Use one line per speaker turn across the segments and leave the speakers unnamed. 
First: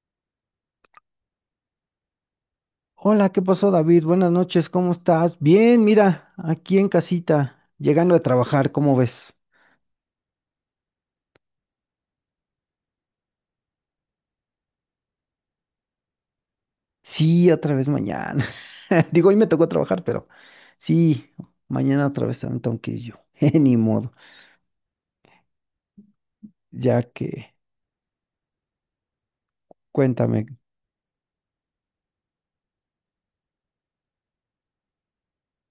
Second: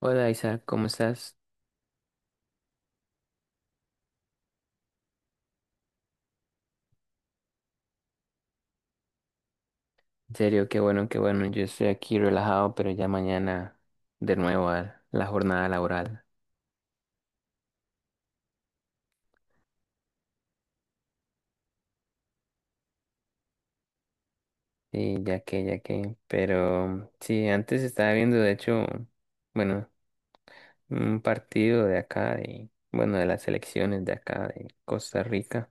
Hola Isa, ¿cómo estás?
Hola, ¿qué pasó, David? Buenas noches, ¿cómo estás? Bien, mira, aquí en casita, llegando a trabajar, ¿cómo ves?
En serio, qué bueno, qué bueno. Yo estoy aquí relajado, pero ya mañana de nuevo a la jornada laboral.
Sí, otra vez mañana. Digo, hoy me tocó trabajar, pero sí, mañana otra vez también tengo que ir yo. Ni modo,
Sí, ya que, ya que.
ya
Pero sí,
que,
antes estaba viendo, de hecho, bueno,
cuéntame,
un partido de acá, bueno, de las selecciones de acá, de Costa Rica.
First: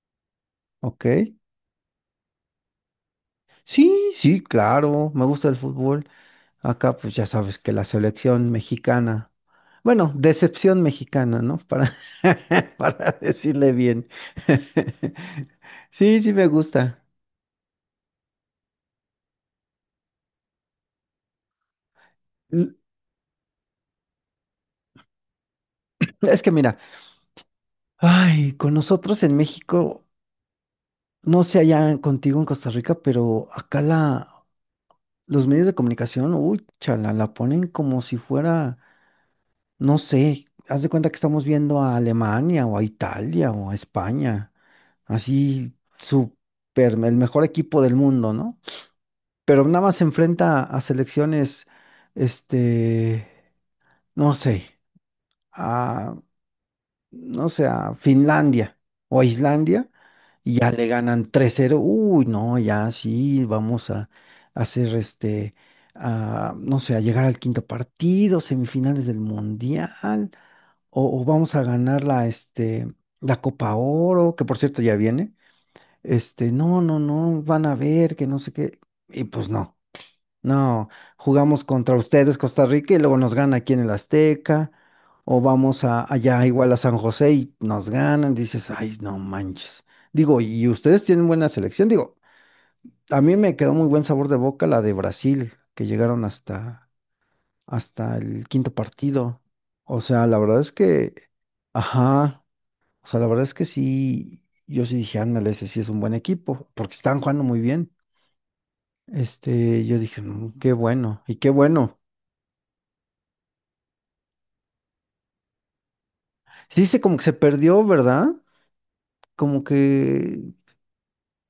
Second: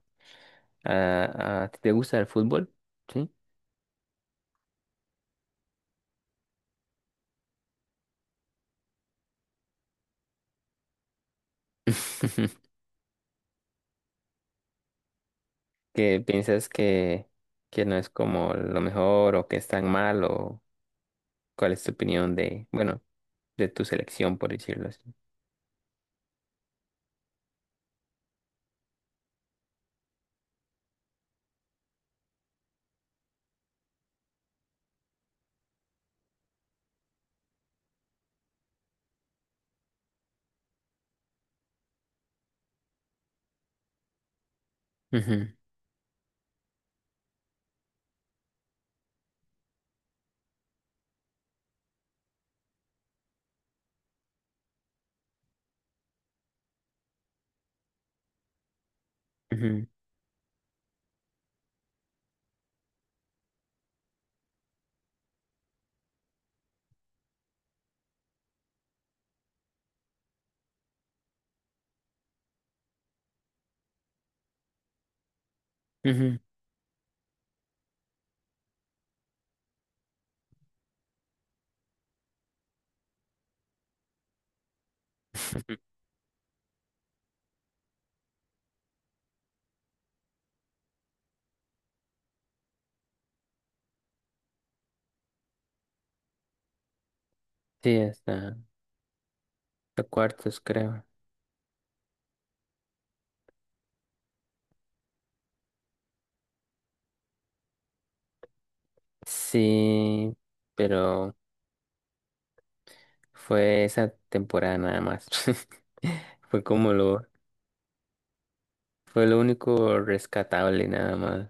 ¿ok?
¿A ti te gusta el fútbol? ¿Sí?
Sí, sí, claro, me gusta el fútbol. Acá, pues ya sabes que la selección mexicana, bueno, decepción mexicana, ¿no? Para, para decirle bien. Sí,
¿Qué
sí me
piensas
gusta.
que no es como lo mejor o que es tan mal o cuál es tu opinión de,
L-
bueno? De tu selección, por decirlo así.
Es que mira, ay, con nosotros en México, no sé allá contigo en Costa Rica, pero acá los medios de comunicación, uy, chala, la ponen como si fuera, no sé, haz de cuenta que estamos viendo a Alemania o a Italia o a España,
Ujú,
así súper, el mejor equipo del mundo, ¿no? Pero nada más se enfrenta a selecciones, este, no sé, a, no sé, a Finlandia o a
ujú,
Islandia, y ya le ganan 3-0. Uy, no, ya sí, vamos a hacer no sé, a llegar al quinto partido, semifinales del Mundial, o vamos a ganar la Copa Oro, que por cierto ya viene.
ujú.
No, no, no, van a ver que no sé qué. Y pues no. No, jugamos contra ustedes, Costa Rica, y luego nos gana aquí en el Azteca, o vamos a, allá igual a San José y nos ganan, dices, ay, no manches. Digo, y ustedes tienen buena selección, digo, a mí me quedó muy buen sabor de boca la de Brasil, que llegaron hasta,
Sí,
hasta el
hasta
quinto partido. O
hasta
sea, la
cuartos,
verdad es
creo.
que, ajá, o sea, la verdad es que sí, yo sí dije, ándale, ese sí es un buen equipo, porque están jugando muy bien. Yo dije,
Sí,
"Mm, qué bueno,
pero
y qué bueno.
fue esa temporada nada más. Fue
Sí,
como
se como que
lo,
se perdió, ¿verdad?
fue lo
Como que
único rescatable nada más,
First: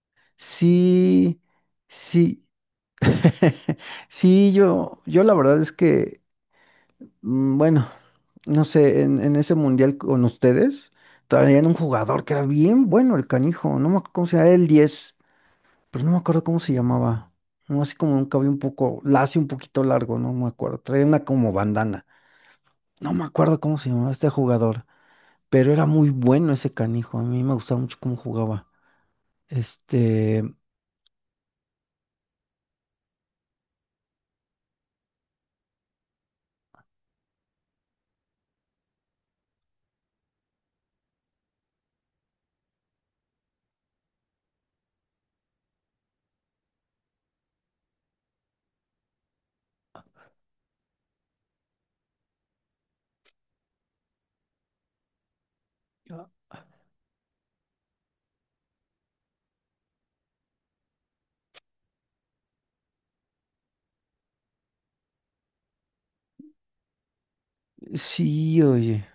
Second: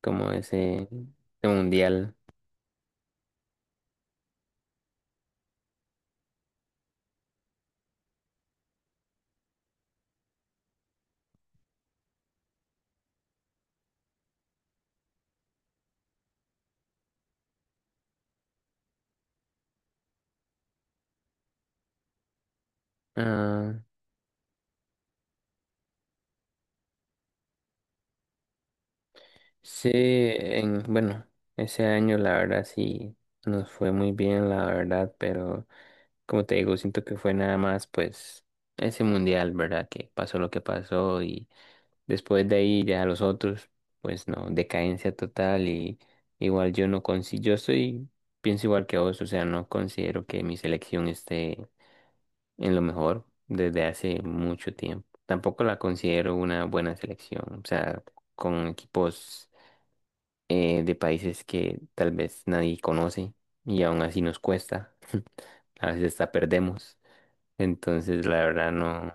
como ese,
sí,
ese mundial.
sí, sí, yo la verdad es que, bueno, no sé, en ese mundial con ustedes, traían un jugador que era bien bueno, el canijo, no me acuerdo cómo se llamaba, el 10, pero no me acuerdo cómo se llamaba, no, así como un cabello un poco lacio, un poquito largo, no me acuerdo, traía una como bandana, no me acuerdo cómo
Ah,
se llamaba este jugador, pero era muy bueno ese canijo, a mí me gustaba mucho cómo jugaba.
sí,
Este,
en, bueno, ese año la verdad sí nos fue muy bien, la verdad, pero como te digo, siento que fue nada más pues ese mundial, ¿verdad? Que pasó lo que pasó y después de ahí ya los otros, pues no, decadencia total. Y igual yo no consigo, yo soy, pienso igual que vos, o sea, no considero que mi selección esté en lo mejor desde hace mucho tiempo. Tampoco la considero una buena selección, o sea, con equipos de países que tal vez nadie conoce y aún así nos cuesta, a veces hasta perdemos. Entonces, la
sí,
verdad
oye.
no,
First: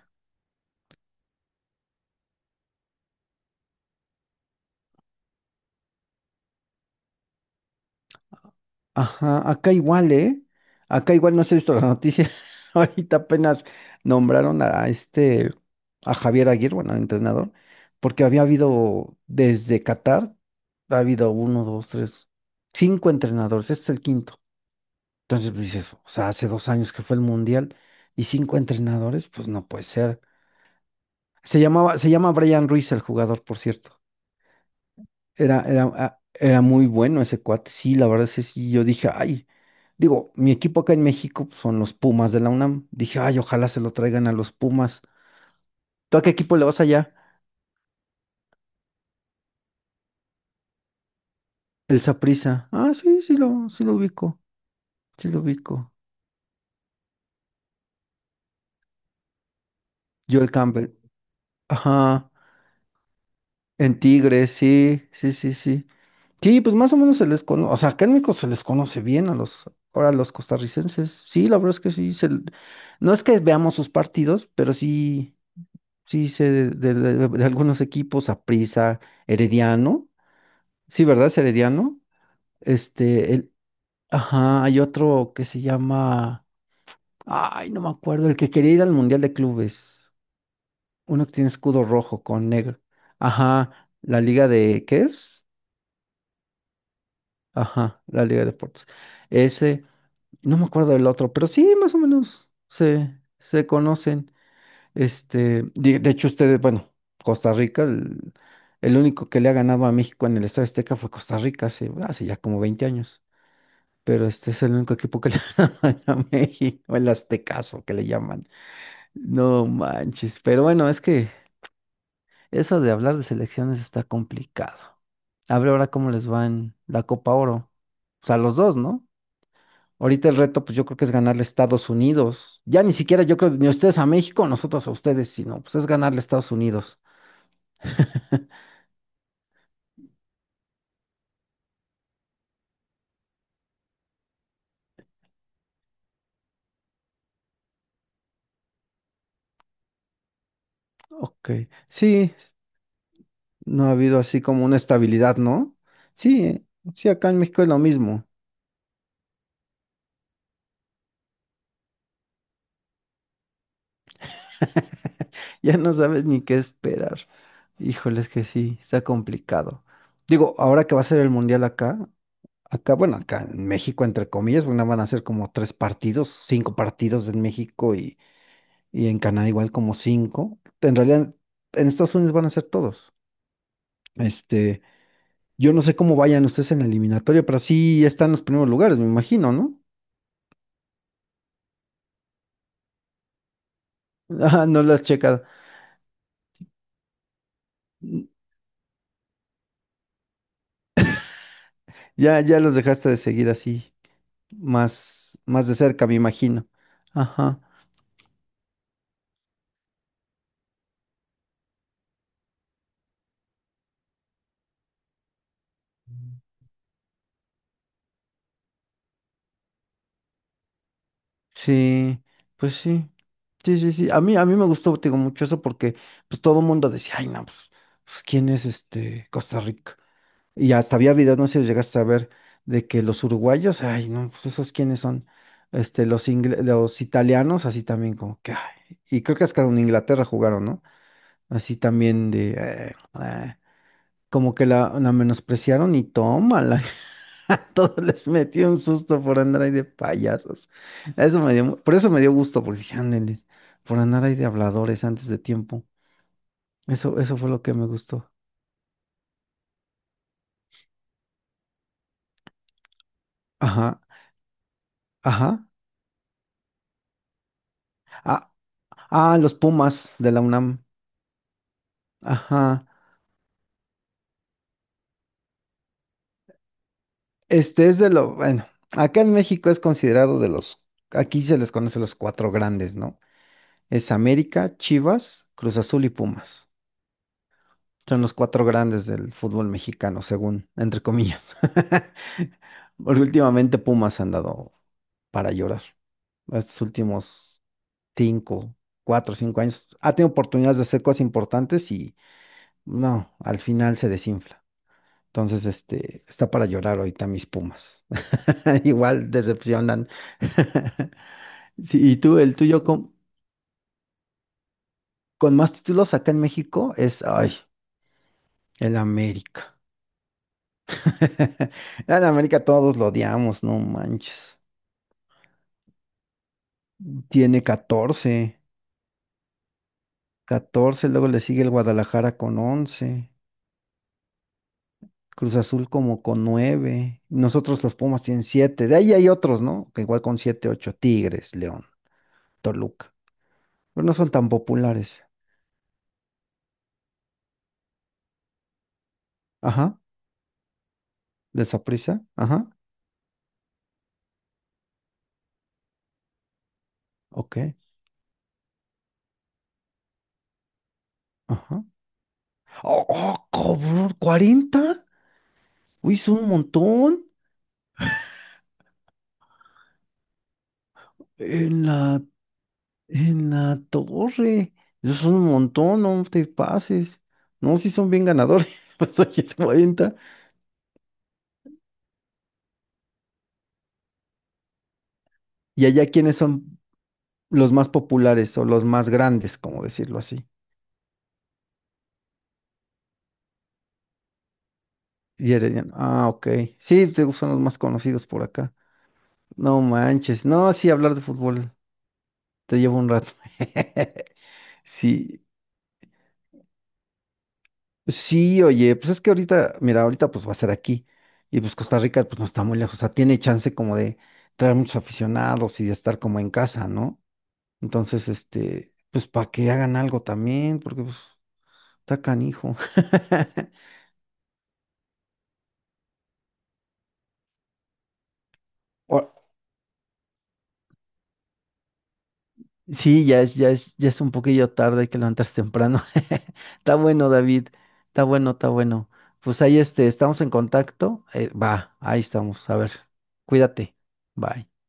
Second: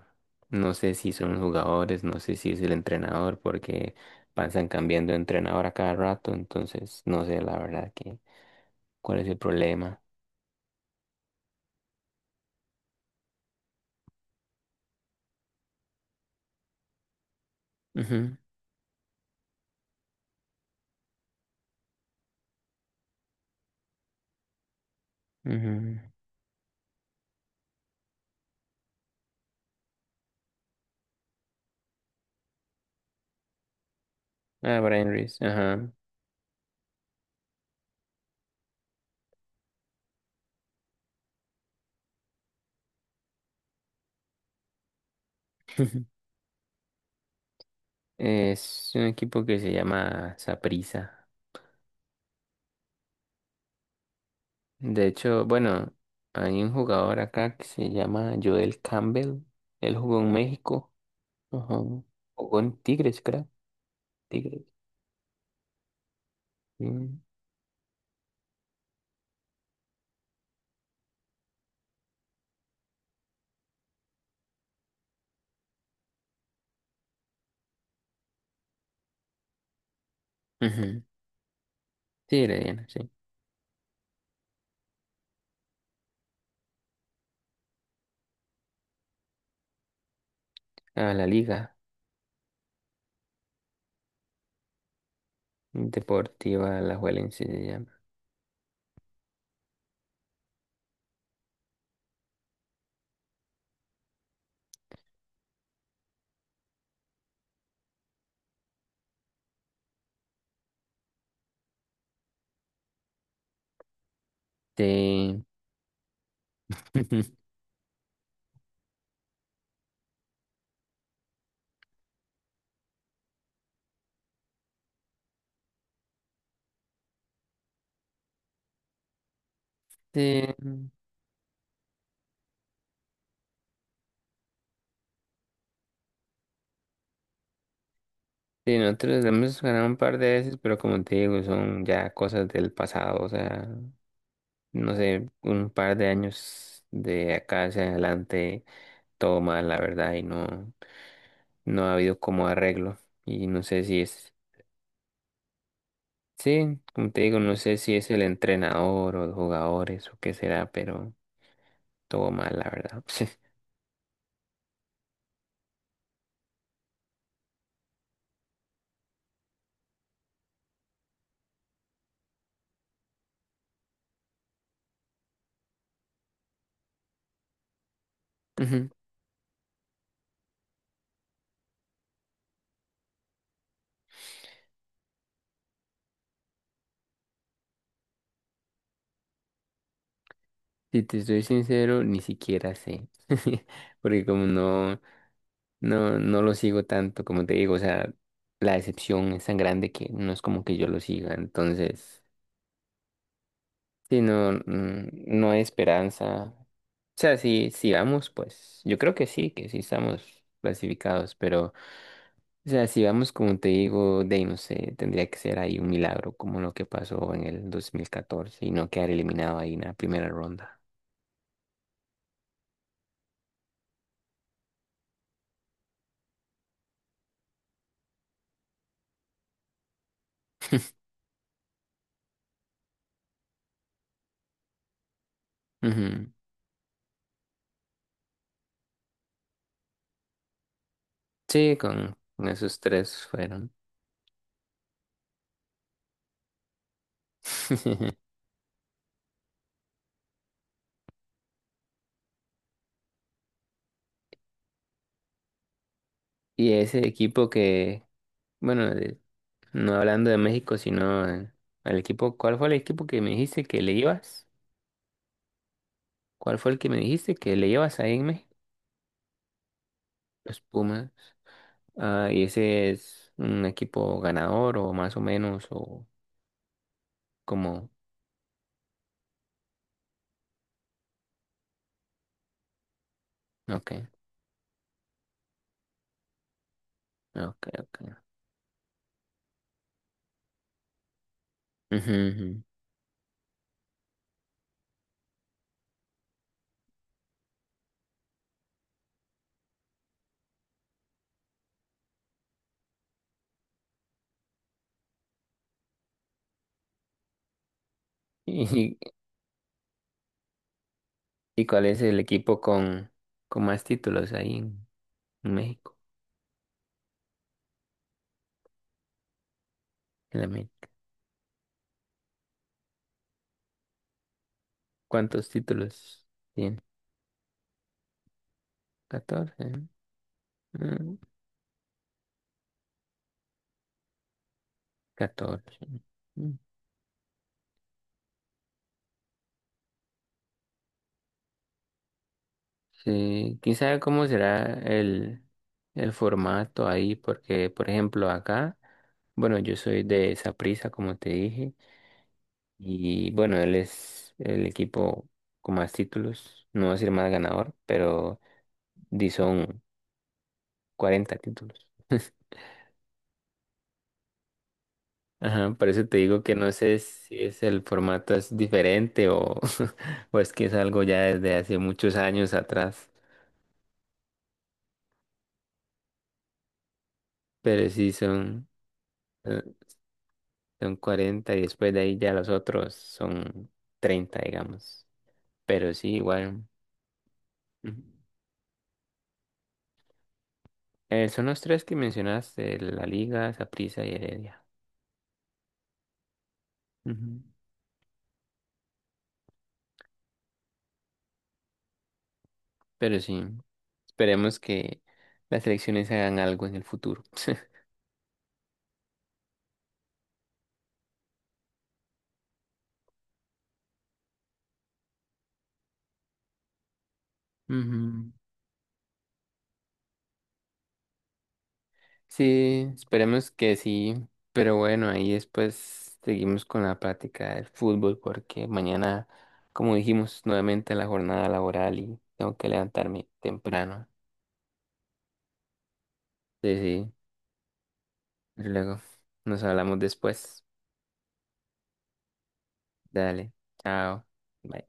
no sé si son los jugadores, no sé si es el entrenador, porque pasan cambiando de entrenador a cada rato, entonces no sé la verdad que cuál es el
Ajá, acá
problema.
igual, ¿eh? Acá igual no se ha visto la noticia. Ahorita apenas nombraron a a Javier Aguirre, bueno, al entrenador, porque había habido desde Qatar, ha habido uno, dos, tres, cinco entrenadores, este es el quinto. Entonces,
Ujú,
pues dices,
ujú.
o sea, hace 2 años que fue el Mundial y cinco entrenadores, pues no puede ser. Se llamaba, se llama Brian Ruiz el jugador, por cierto.
Ah, Brian Reese,
Era, era,
ajá.
ah, era muy bueno ese cuate, sí, la verdad es que sí, yo dije, ay, digo, mi equipo acá en México pues, son los Pumas de la UNAM. Dije, ay, ojalá se lo traigan a los Pumas. ¿Tú a qué equipo le vas allá?
Es un equipo que se llama Saprissa.
El Saprissa. Ah, sí sí lo ubico,
De
sí lo
hecho, bueno,
ubico.
hay un jugador acá que se llama Joel Campbell. Él jugó en
Joel Campbell.
México. Ajá.
Ajá,
Jugó en Tigres, creo.
en Tigres,
Tigres.
sí, sí, sí, sí. Sí, pues más o menos
Mm.
se les conoce, o sea, acá en México se les conoce bien a ahora a los costarricenses. Sí, la verdad es que sí, no es que veamos sus partidos, pero sí. Sí, sé de algunos equipos, Aprisa, Herediano.
Ujú.
Sí, ¿verdad? Es Herediano.
Tigre, Diana, sí.
Este, el, ajá, hay otro que se llama. Ay, no me acuerdo, el que quería ir al Mundial de Clubes.
A
Uno
la
que tiene
Liga
escudo rojo con negro. Ajá, la Liga de. ¿Qué es?
Deportiva Alajuelense se llama.
Ajá, la Liga de Deportes. Ese, no me acuerdo del otro, pero sí, más o menos se conocen. De hecho, ustedes, bueno, Costa Rica, el único que le ha ganado a México en el Estadio Azteca fue Costa Rica hace ya como 20 años. Pero este es el único equipo que le
Sí,
ha ganado a México, el Aztecaso que le llaman. No manches. Pero bueno, es que eso de hablar de selecciones está complicado. A ver ahora cómo les va en la Copa Oro. O sea, los dos, ¿no? Ahorita el
sí,
reto, pues yo creo que es ganarle a Estados Unidos. Ya ni siquiera yo creo ni ustedes a México, nosotros a ustedes, sino pues es ganarle a Estados Unidos.
sí, nosotros hemos ganado un par de veces, pero como te digo, son ya cosas del pasado, o sea, no sé, un par de años de acá hacia adelante, todo mal, la verdad, y no,
Ok,
no ha habido
sí,
como arreglo, y no sé
no ha
si
habido
es,
así como una estabilidad, ¿no? Sí,
sí,
sí,
como te
acá
digo,
en
no
México es
sé
lo
si es el
mismo.
entrenador o los jugadores o qué será, pero todo mal, la verdad.
Ya no sabes ni qué esperar. Híjole, es que sí, está complicado. Digo, ahora que va a ser el mundial acá, acá, bueno, acá en México, entre comillas, bueno, van a ser como tres partidos, cinco partidos en México,
Ujú.
y en Canadá igual como cinco. En realidad, en Estados Unidos van a ser todos. Este, yo no sé cómo vayan ustedes en la eliminatoria, pero sí están en los primeros lugares, me imagino, ¿no?
Si te estoy sincero, ni siquiera sé. Porque como
Ah, no lo
no,
has checado.
no lo sigo tanto, como te digo, o sea, la decepción es tan grande que no es como que yo lo siga. Entonces,
Ya, ya los dejaste de seguir así,
si no, mm,
más,
no hay
más de cerca, me
esperanza.
imagino.
O sea,
Ajá.
si vamos, pues, yo creo que sí estamos clasificados, pero, o sea, si vamos, como te digo, de ahí no sé, tendría que ser ahí un milagro, como lo que pasó en el 2014, y no quedar eliminado ahí en la primera ronda.
Sí, pues sí. Sí, sí, sí. A mí me gustó, te digo, mucho eso porque pues todo el mundo decía, ay, no, pues, ¿quién es este Costa Rica? Y hasta había videos, no sé si llegaste a ver, de que los uruguayos, ay, no, pues esos quiénes son, los italianos, así también como que, ay. Y creo que hasta con Inglaterra jugaron, ¿no?
Sí,
Así
con,
también
con esos tres
eh.
fueron.
Como que la menospreciaron y tómala. A todos les metió un susto por andar ahí de payasos. Eso me dio, mu- Por eso me dio gusto, porque dije, "Ándele, por andar ahí de habladores antes de tiempo.
Y ese
Eso fue
equipo
lo que me
que,
gustó.
bueno, de- no hablando de México, sino el equipo, ¿cuál fue el equipo que me dijiste que le
Ajá,
ibas?
ajá.
¿Cuál fue el que me dijiste que le ibas ahí en
Ah,
México?
ah, los Pumas de la
Los
UNAM.
Pumas. Ah, ¿y
Ajá.
ese es un equipo ganador o más o menos o
Este
como?
es de lo, bueno, acá en México es considerado de los, aquí se les conoce los cuatro grandes, ¿no?
Ok,
Es América, Chivas, Cruz Azul y Pumas.
ok, ok.
Son los cuatro grandes del fútbol mexicano, según, entre comillas.
Ujú, ujú.
Porque últimamente Pumas han dado para llorar. Estos últimos cinco, cuatro, cinco años ha tenido oportunidades de hacer cosas importantes y no, al final se desinfla. Entonces, está para llorar ahorita mis Pumas.
¿Y,
Igual decepcionan.
y cuál
Sí,
es
y
el
tú, el
equipo
tuyo
con más títulos ahí en
con más
México?
títulos acá en México es, ay, el América.
En la América.
En América todos lo odiamos, no manches.
¿Cuántos títulos tiene?
Tiene 14,
Catorce.
14.
Mm,
Luego le sigue el Guadalajara con 11, Cruz
14.
Azul como con
Mm.
9. Nosotros los Pumas tienen 7. De ahí hay otros, ¿no? Que igual con 7, 8. Tigres, León, Toluca,
Sí, quién sabe
pero no
cómo
son tan
será
populares.
el formato ahí, porque, por ejemplo, acá, bueno, yo
Ajá,
soy de Saprissa, como te
de
dije,
Saprissa, ajá,
y bueno, él es el equipo con más títulos, no voy a decir más
ok,
ganador, pero di son 40
ajá.
títulos.
¡Oh, oh, cabrón! ¿40?
Ajá, por eso
Uy,
te
es
digo
un
que no sé
montón.
si es el formato es diferente o, o es que es algo ya desde hace
En
muchos
la
años atrás,
En la torre. Esos son un montón, no te pases. No,
pero
si son
sí
bien ganadores,
son,
pues aquí es
eh,
40.
son 40 y después de ahí ya los otros son 30, digamos,
Y
pero sí
allá, ¿quiénes
igual.
son los más
Ujú.
populares o los más grandes, como decirlo así?
Son los tres que mencionaste, la Liga, Saprissa y Heredia.
Y Herediano. Ah, ok. Sí, te-
Ujú.
son los más conocidos por acá. No manches. No, sí, hablar de fútbol te lleva un
Pero
rato.
sí, esperemos que
Sí,
las elecciones hagan algo en el futuro.
sí, oye, pues es que ahorita, mira, ahorita pues va a ser aquí. Y pues Costa Rica pues no está muy lejos. O sea, tiene chance como de traer muchos aficionados y de estar como en casa, ¿no? Entonces,
Ujú.
pues para que hagan algo también, porque pues está canijo.
Sí, esperemos que sí, pero bueno, ahí después seguimos con la práctica del fútbol porque mañana,
O-
como dijimos, nuevamente la jornada laboral y tengo que
Sí,
levantarme
ya es, ya es,
temprano.
ya es un poquillo tarde, hay que levantarse temprano.
Sí,
Está
sí,
bueno, David. Está bueno, está
luego
bueno. Pues
nos
ahí
hablamos
estamos en
después.
contacto. Va, ahí estamos. A ver,
Dale,
cuídate.
chao.
Bye.
Bye.